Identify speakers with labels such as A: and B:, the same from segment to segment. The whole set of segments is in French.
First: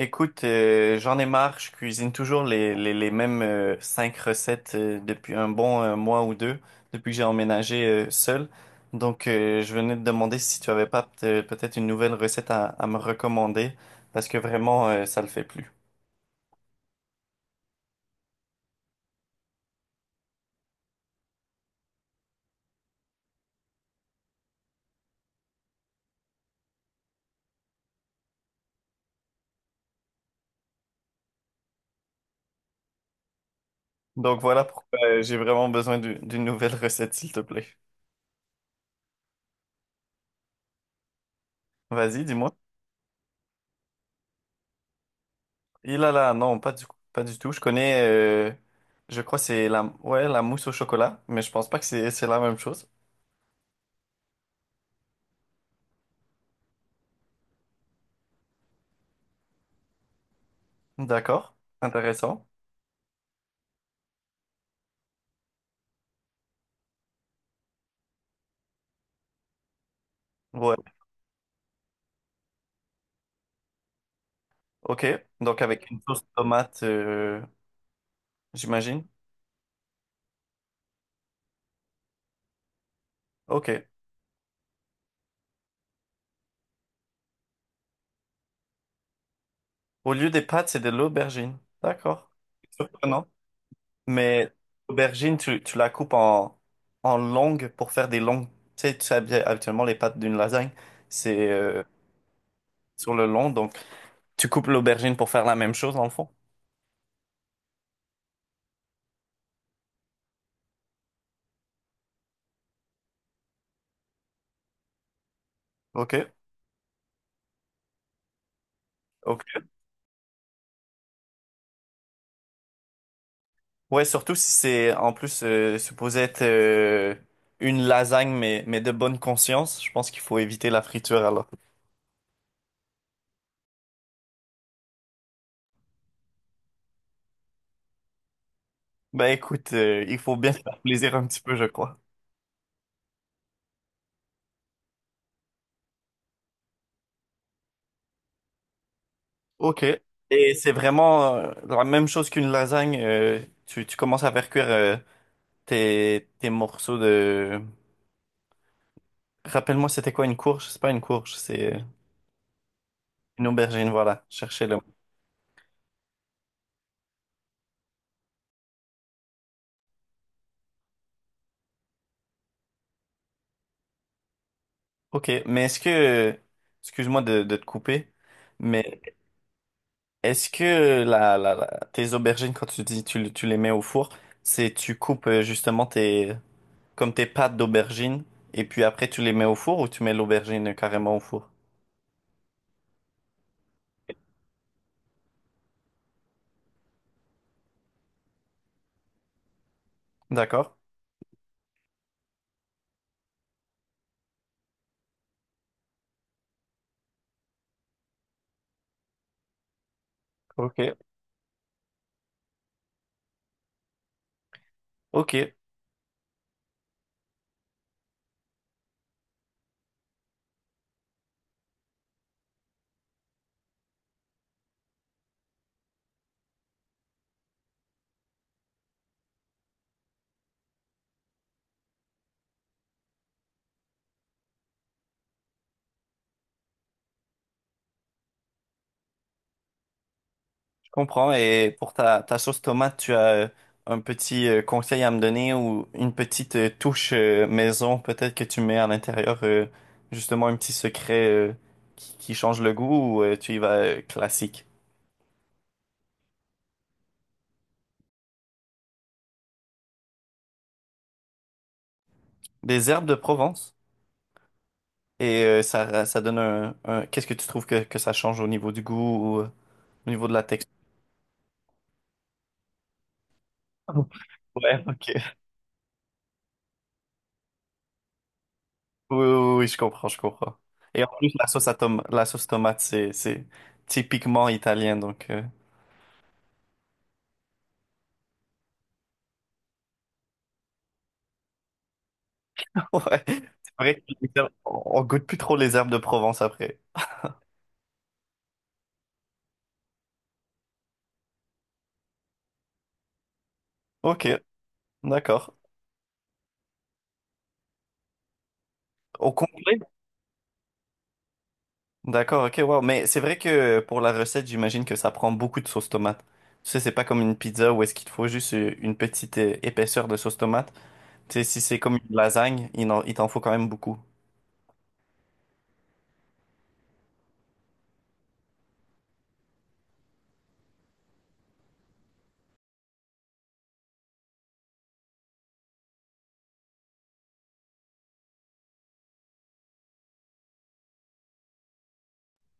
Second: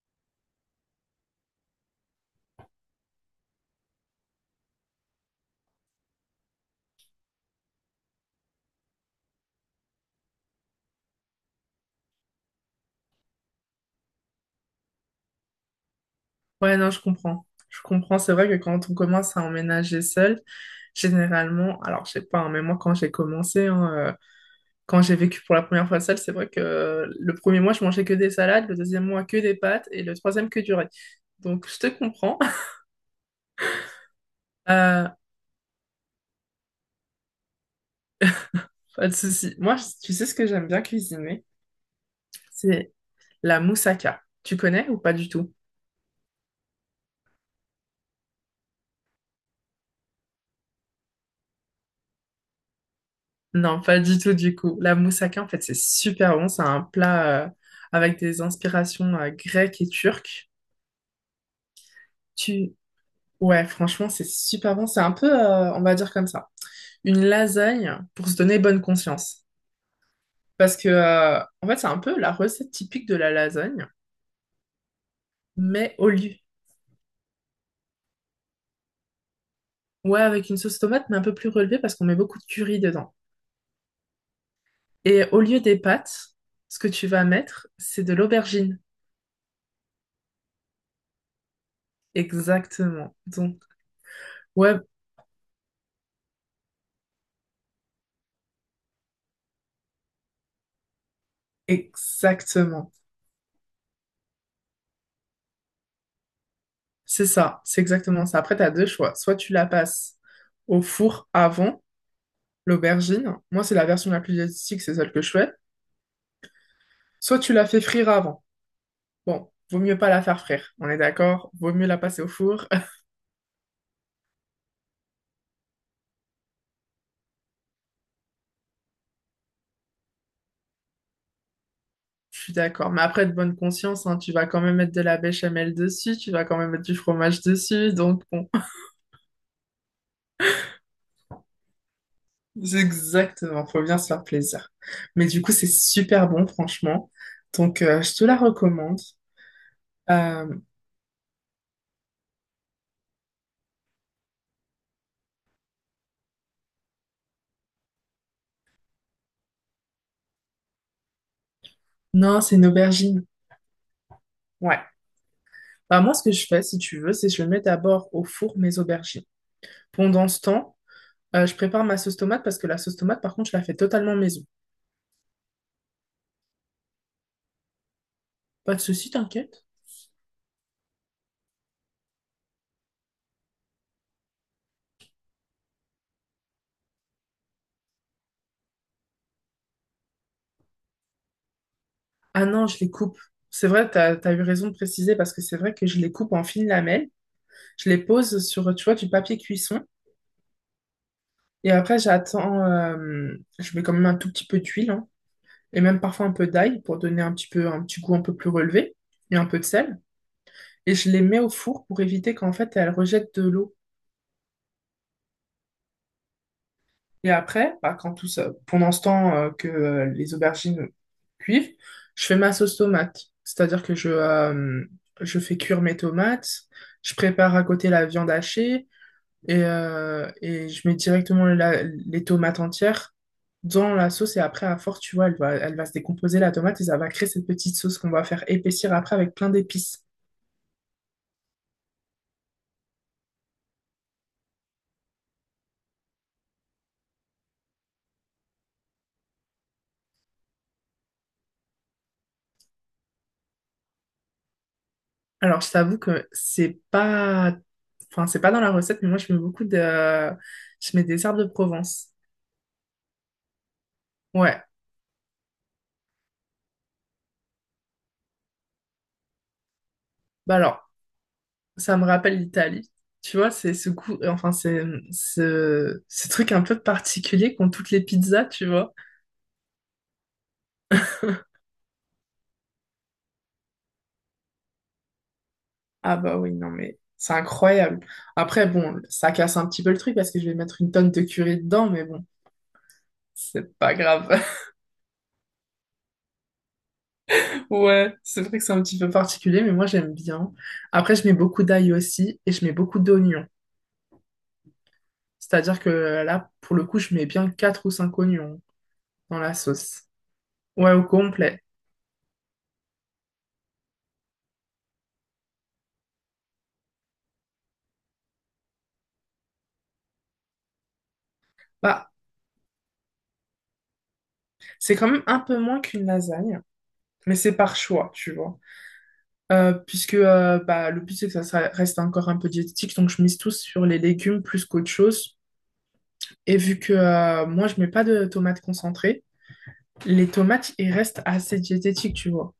A: J'en ai marre, je cuisine toujours les mêmes cinq recettes depuis un bon mois ou deux, depuis que j'ai emménagé seul. Je venais te demander si tu avais pas peut-être une nouvelle recette à me recommander, parce que vraiment, ça le fait plus.
B: Ouais, non, je comprends. Je comprends. C'est vrai que quand on commence à emménager seul, généralement, alors je sais pas, hein, mais moi quand j'ai commencé, hein, quand j'ai vécu pour la première fois seule, c'est vrai que le premier mois, je mangeais que des salades, le deuxième mois, que des pâtes et le troisième, que du riz. Donc, je te comprends.
A: Donc, voilà pourquoi
B: Euh,
A: j'ai vraiment besoin d'une nouvelle recette, s'il te plaît.
B: Pas de souci. Moi, tu sais ce que j'aime bien cuisiner?
A: Vas-y, dis-moi.
B: C'est la moussaka. Tu connais ou pas du tout?
A: Il là, non, pas du tout. Je connais, je crois que c'est ouais, la mousse au chocolat, mais je pense pas que c'est la même chose.
B: Non, pas du tout, du coup. La moussaka, en fait, c'est super bon. C'est un plat avec des inspirations grecques et turques.
A: D'accord, intéressant.
B: Ouais, franchement, c'est super bon. C'est un peu, on va dire comme ça, une lasagne pour se donner bonne conscience.
A: Ouais,
B: Parce que, en fait, c'est un peu la recette typique de la lasagne,
A: ok. Donc avec
B: mais
A: une
B: au
A: sauce
B: lieu.
A: tomate, j'imagine.
B: Ouais, avec une sauce tomate, mais un peu plus relevée parce qu'on met beaucoup de curry dedans.
A: Ok.
B: Et au lieu des pâtes, ce que tu vas mettre, c'est de l'aubergine.
A: Au lieu des pâtes, c'est de l'aubergine. D'accord.
B: Exactement.
A: Surprenant.
B: Donc,
A: Mais
B: ouais,
A: l'aubergine, tu la coupes en, en longues pour faire des longues. Tu sais bien, habituellement les pâtes d'une lasagne, c'est
B: exactement.
A: sur le long. Donc tu coupes l'aubergine pour faire la même chose dans le fond.
B: C'est ça, c'est exactement ça. Après, tu as deux choix. Soit tu la passes au four avant l'aubergine. Moi, c'est la version la plus diététique, c'est celle que je fais.
A: Ok.
B: Soit tu la fais frire avant.
A: Ok.
B: Bon, vaut mieux pas la faire frire, on est d'accord? Vaut mieux la passer au four.
A: Ouais, surtout si c'est en plus supposé être une lasagne, mais de bonne conscience, je pense qu'il faut éviter la friture alors.
B: Je suis d'accord. Mais après, de bonne conscience, hein, tu vas quand même mettre de la béchamel dessus, tu vas quand même mettre du fromage dessus. Donc, bon,
A: Ben écoute, il faut bien se faire plaisir un petit peu, je crois.
B: c'est exactement, faut bien se faire plaisir. Mais du coup, c'est super bon, franchement. Donc, je te la recommande.
A: OK. Et
B: Euh,
A: c'est vraiment la même chose qu'une lasagne. Tu tu commences à faire cuire tes morceaux de… Rappelle-moi, c'était quoi une courge? C'est pas une courge, c'est
B: non, c'est une aubergine.
A: une aubergine, voilà. Cherchez-le.
B: Ouais. Bah, moi, ce que je fais, si tu veux, c'est que je mets d'abord au four mes aubergines. Pendant ce temps, je prépare ma sauce tomate parce que la sauce tomate, par contre, je la fais totalement maison.
A: OK, mais est-ce que… Excuse-moi de te couper,
B: Pas de
A: mais
B: souci, t'inquiète.
A: est-ce que tes aubergines, quand tu dis tu les mets au four, c'est tu coupes justement tes, comme tes pâtes d'aubergine, et puis après tu les mets au four ou tu mets l'aubergine carrément au four?
B: Ah non, je les coupe. C'est vrai, t'as eu raison de préciser parce que c'est vrai que je les coupe en fines lamelles. Je les pose sur, tu vois, du papier cuisson.
A: D'accord.
B: Et après, j'attends, je mets quand même un tout petit peu d'huile, hein, et même parfois un peu d'ail pour donner un petit peu, un petit goût un peu plus relevé et un peu de sel. Et
A: Ok.
B: je les mets au four pour éviter qu'en fait, elles rejettent de l'eau.
A: Ok, je
B: Et après, bah, quand tout ça, pendant ce temps que les aubergines cuivent, je fais ma sauce tomate. C'est-à-dire que je fais cuire mes tomates, je prépare à côté la viande hachée et, je mets directement les tomates entières dans la sauce. Et après, à force, tu vois, elle va se décomposer la tomate et ça va créer cette petite sauce qu'on va faire épaissir après avec plein d'épices.
A: comprends. Et pour ta sauce tomate, tu as un petit conseil à me donner ou une petite touche maison peut-être que tu mets à l'intérieur, justement un petit secret qui change le goût ou tu y vas classique?
B: Alors, je t'avoue que c'est pas, enfin, c'est pas dans la recette, mais moi, je mets des herbes de Provence.
A: Des herbes de Provence
B: Ouais,
A: et ça donne Qu'est-ce que tu trouves que ça change au niveau du goût ou au niveau de la
B: bah
A: texture?
B: alors, ça me rappelle l'Italie. Tu vois, enfin, c'est
A: Ouais, ok.
B: ce truc un peu particulier qu'ont toutes les pizzas, tu vois.
A: Oui, oui, oui, oui, je comprends, je comprends. Et en plus, la sauce tomate, c'est typiquement italien, donc
B: Ah bah oui, non mais c'est incroyable. Après, bon, ça casse un petit peu le truc parce que je vais mettre une tonne de curry dedans, mais bon,
A: ouais. C'est
B: c'est
A: vrai
B: pas
A: que
B: grave.
A: on goûte plus trop les herbes de Provence après.
B: Ouais, c'est vrai que c'est un petit peu particulier, mais moi j'aime bien. Après, je mets beaucoup d'ail aussi et je mets beaucoup d'oignons.
A: Ok, d'accord.
B: C'est-à-dire que là, pour le coup, je mets bien 4 ou 5 oignons
A: Au
B: dans la
A: complet?
B: sauce. Ouais, au complet.
A: D'accord, ok, wow. Mais c'est vrai que pour la recette, j'imagine que ça prend beaucoup de sauce tomate. Tu sais, c'est pas comme une pizza où est-ce qu'il te faut juste une petite épaisseur de sauce tomate. Tu sais, si c'est comme
B: Bah,
A: une lasagne, il t'en faut quand même beaucoup.
B: c'est quand même un peu moins qu'une lasagne, mais c'est par choix, tu vois. Puisque bah, le but, c'est que reste encore un peu diététique, donc je mise tous sur les légumes plus qu'autre chose. Et vu que moi, je mets pas de tomates concentrées, les tomates, ils restent assez diététiques, tu vois.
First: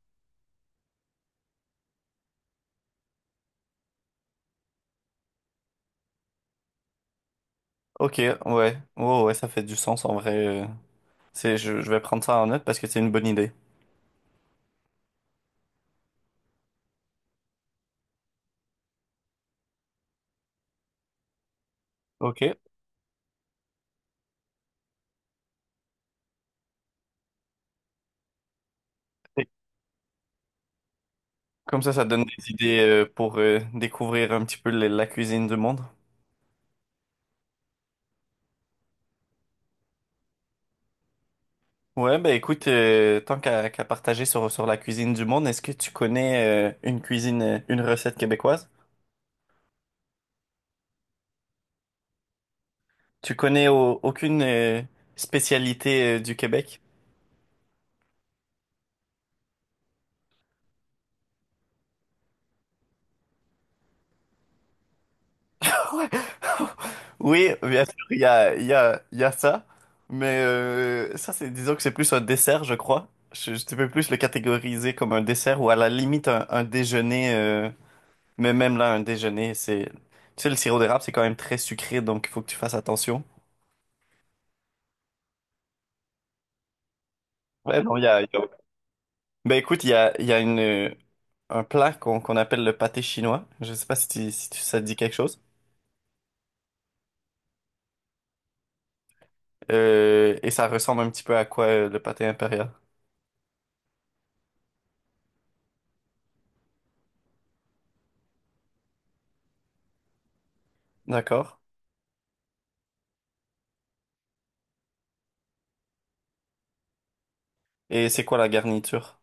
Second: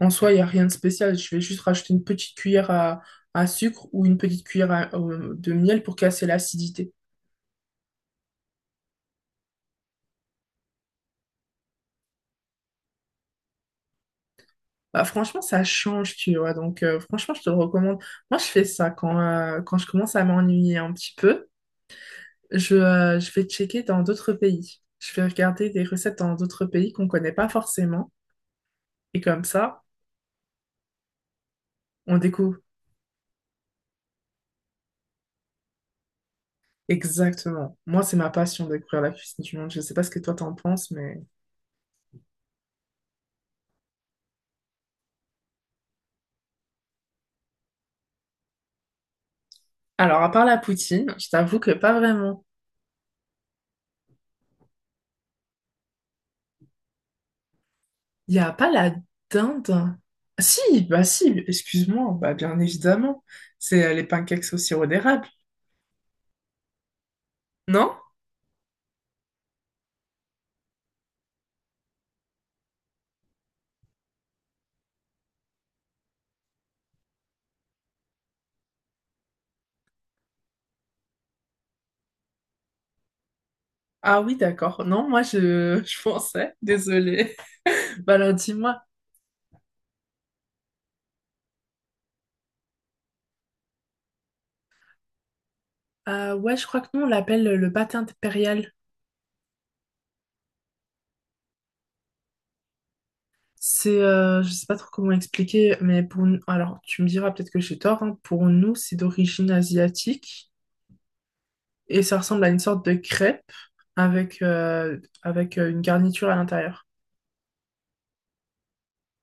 B: En soi, il n'y a rien de spécial. Je vais juste rajouter une petite cuillère à sucre ou une petite cuillère de miel pour casser l'acidité.
A: Ok, ouais. Ouais, ouais, ça fait du sens en vrai. euh. C'est, je vais prendre ça en note parce que c'est une bonne idée.
B: Bah, franchement, ça change, tu vois. Donc, franchement, je te le recommande. Moi, je fais ça quand je commence à m'ennuyer un petit peu.
A: Ok.
B: Je vais checker dans d'autres pays. Je vais regarder des recettes dans d'autres pays qu'on connaît pas forcément. Et comme
A: Et-
B: ça,
A: Comme ça
B: on
A: donne des
B: découvre.
A: idées pour découvrir un petit peu la cuisine du monde.
B: Exactement. Moi, c'est ma passion de découvrir la cuisine du monde. Je sais pas ce que toi t'en penses, mais...
A: Ouais, ben écoute, tant qu'à partager sur la cuisine du monde, est-ce que tu connais une cuisine, une recette québécoise?
B: Alors, à part la poutine, je t'avoue que pas vraiment.
A: Tu connais aucune spécialité du Québec?
B: Il n'y a pas la dinde. Si, bah si, excuse-moi. Bah bien évidemment. C'est les pancakes au sirop d'érable.
A: Oui, bien
B: Non?
A: sûr, il y a ça, mais c'est, disons que c'est plus un dessert, je crois. Je peux plus le catégoriser comme un dessert ou à la limite un déjeuner Mais même là, un déjeuner, c'est… Tu sais, le sirop d'érable, c'est quand même très sucré, donc il faut que tu fasses attention.
B: Ah oui, d'accord. Non, je pensais. Désolée.
A: Ouais, non, il y
B: Bah
A: a…
B: alors, dis-moi.
A: Ben écoute, il y a une, un plat qu'on appelle le pâté chinois. Je sais pas si ça te dit quelque chose.
B: Ouais, je crois que nous, on l'appelle le pâté impérial.
A: Et ça ressemble un petit peu à quoi le pâté impérial.
B: C'est, je sais pas trop comment expliquer, mais pour nous, alors tu me diras peut-être que j'ai tort, hein, pour nous c'est d'origine asiatique
A: D'accord.
B: et ça ressemble à une sorte de crêpe avec, une garniture à l'intérieur.
A: Et c'est quoi la garniture?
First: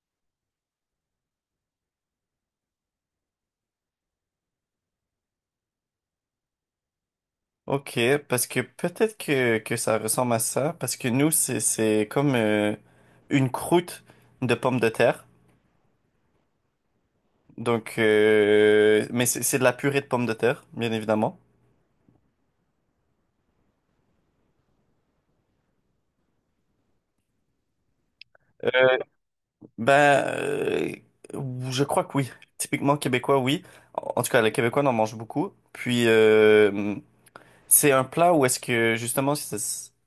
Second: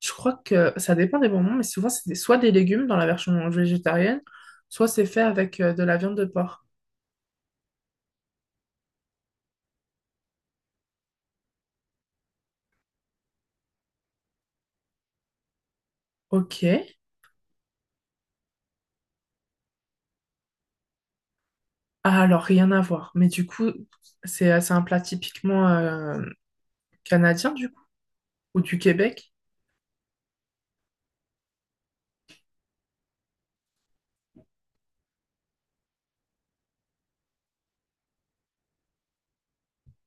B: Je crois que ça dépend des moments, mais souvent soit des légumes dans la version végétarienne, soit c'est fait avec de la viande de porc.
A: Ok, parce que peut-être que ça ressemble à ça, parce que nous, c'est comme une croûte de pommes de terre.
B: Ok,
A: Donc, mais c'est de la purée de pommes de terre, bien évidemment.
B: ah, alors rien à voir, mais du coup c'est un plat typiquement canadien du coup, ou du
A: Euh,
B: Québec.
A: ben, euh, je crois que oui. Typiquement québécois, oui. En en tout cas, les Québécois en mangent beaucoup. Puis, c'est un plat où est-ce que, justement,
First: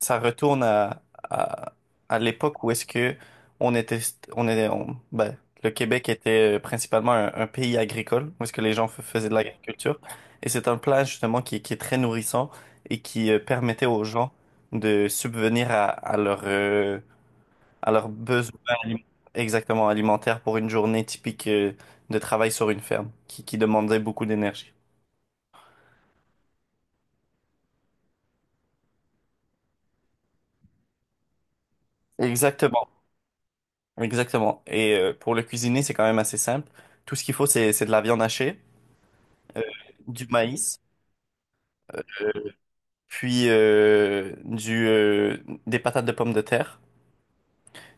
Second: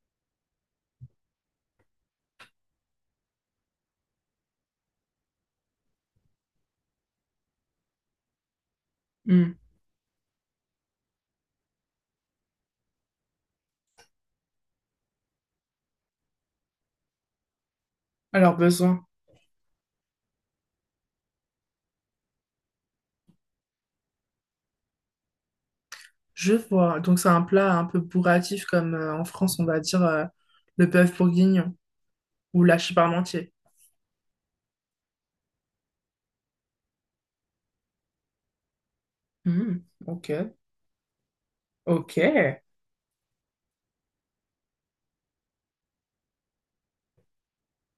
A: ça retourne à, à l'époque où est-ce que on était, on est, on- ben, le Québec était principalement un pays agricole, où est-ce que les gens faisaient de
B: Hmm.
A: l'agriculture. Et c'est un plat, justement, qui est très nourrissant et qui permettait aux gens de subvenir à leur alors,
B: Alors besoin.
A: exactement alimentaire pour une journée typique de travail sur une ferme qui demandait beaucoup d'énergie.
B: Je vois. Donc c'est un plat un peu bourratif comme en France on va dire le bœuf bourguignon ou la
A: Exactement,
B: parmentier.
A: exactement. Et pour le cuisiner, c'est quand même assez simple. Tout ce qu'il faut, c'est de la viande hachée, euh,
B: Hmm,
A: du
B: ok,
A: maïs,
B: ok.
A: euh, puis euh, du, euh, des patates de pommes de terre.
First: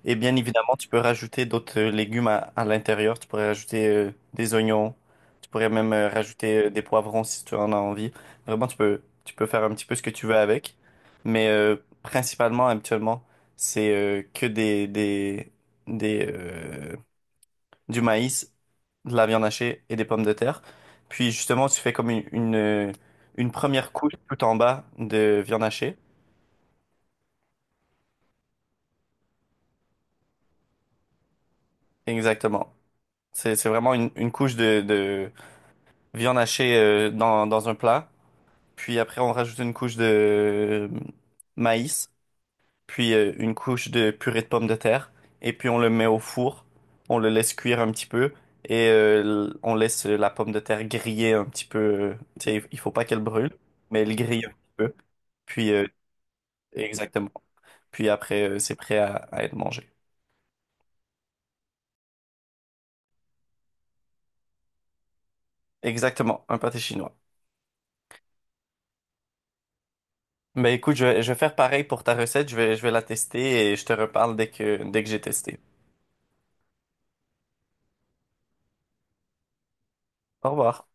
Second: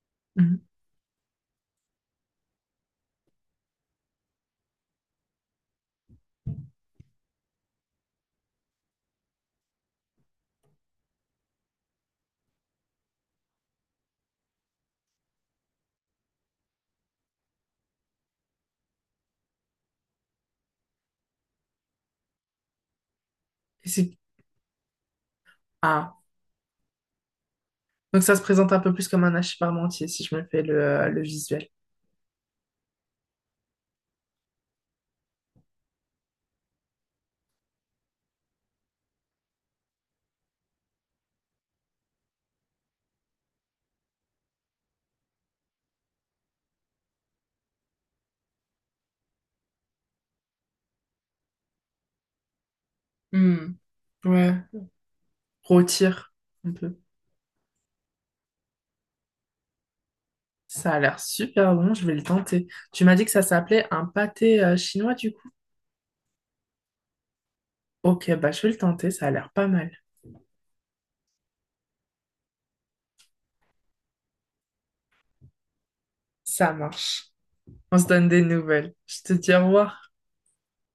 A: Et bien
B: Mhm.
A: évidemment, tu peux rajouter d'autres légumes à l'intérieur. Tu pourrais rajouter des oignons. Tu pourrais même rajouter des poivrons si tu en as envie. Vraiment, tu peux faire un petit peu ce que tu veux avec. Mais euh, principalement, habituellement, c'est que des, du maïs, de la viande hachée et des pommes de terre. Puis justement, tu fais comme une
B: Et
A: première couche
B: c'est-
A: tout en bas de viande hachée.
B: ah. Donc ça se présente un peu plus comme un hachis parmentier si je me fais le visuel.
A: Exactement. C'est vraiment une couche de, viande hachée dans un plat. Puis après, on rajoute une couche de maïs, puis une couche de purée de pommes de terre. Et puis on le met au four. On le laisse cuire un petit peu. Et on laisse la pomme de terre griller un petit peu. Tu sais, il faut pas qu'elle brûle,
B: Hmm,
A: mais elle grille un
B: ouais.
A: petit peu. Puis
B: Rôtir un peu.
A: exactement. Puis après, c'est prêt à être mangé.
B: Ça a l'air super bon, je vais le tenter. Tu m'as dit que ça s'appelait un pâté chinois du coup.
A: Exactement, un pâté chinois.
B: Ok, bah je vais le tenter, ça a l'air pas mal.
A: Mais écoute, je vais faire pareil pour ta recette. Je vais la tester et je te reparle dès que j'ai testé.
B: Ça marche. On se donne des nouvelles. Je te dis au revoir.
A: Au revoir.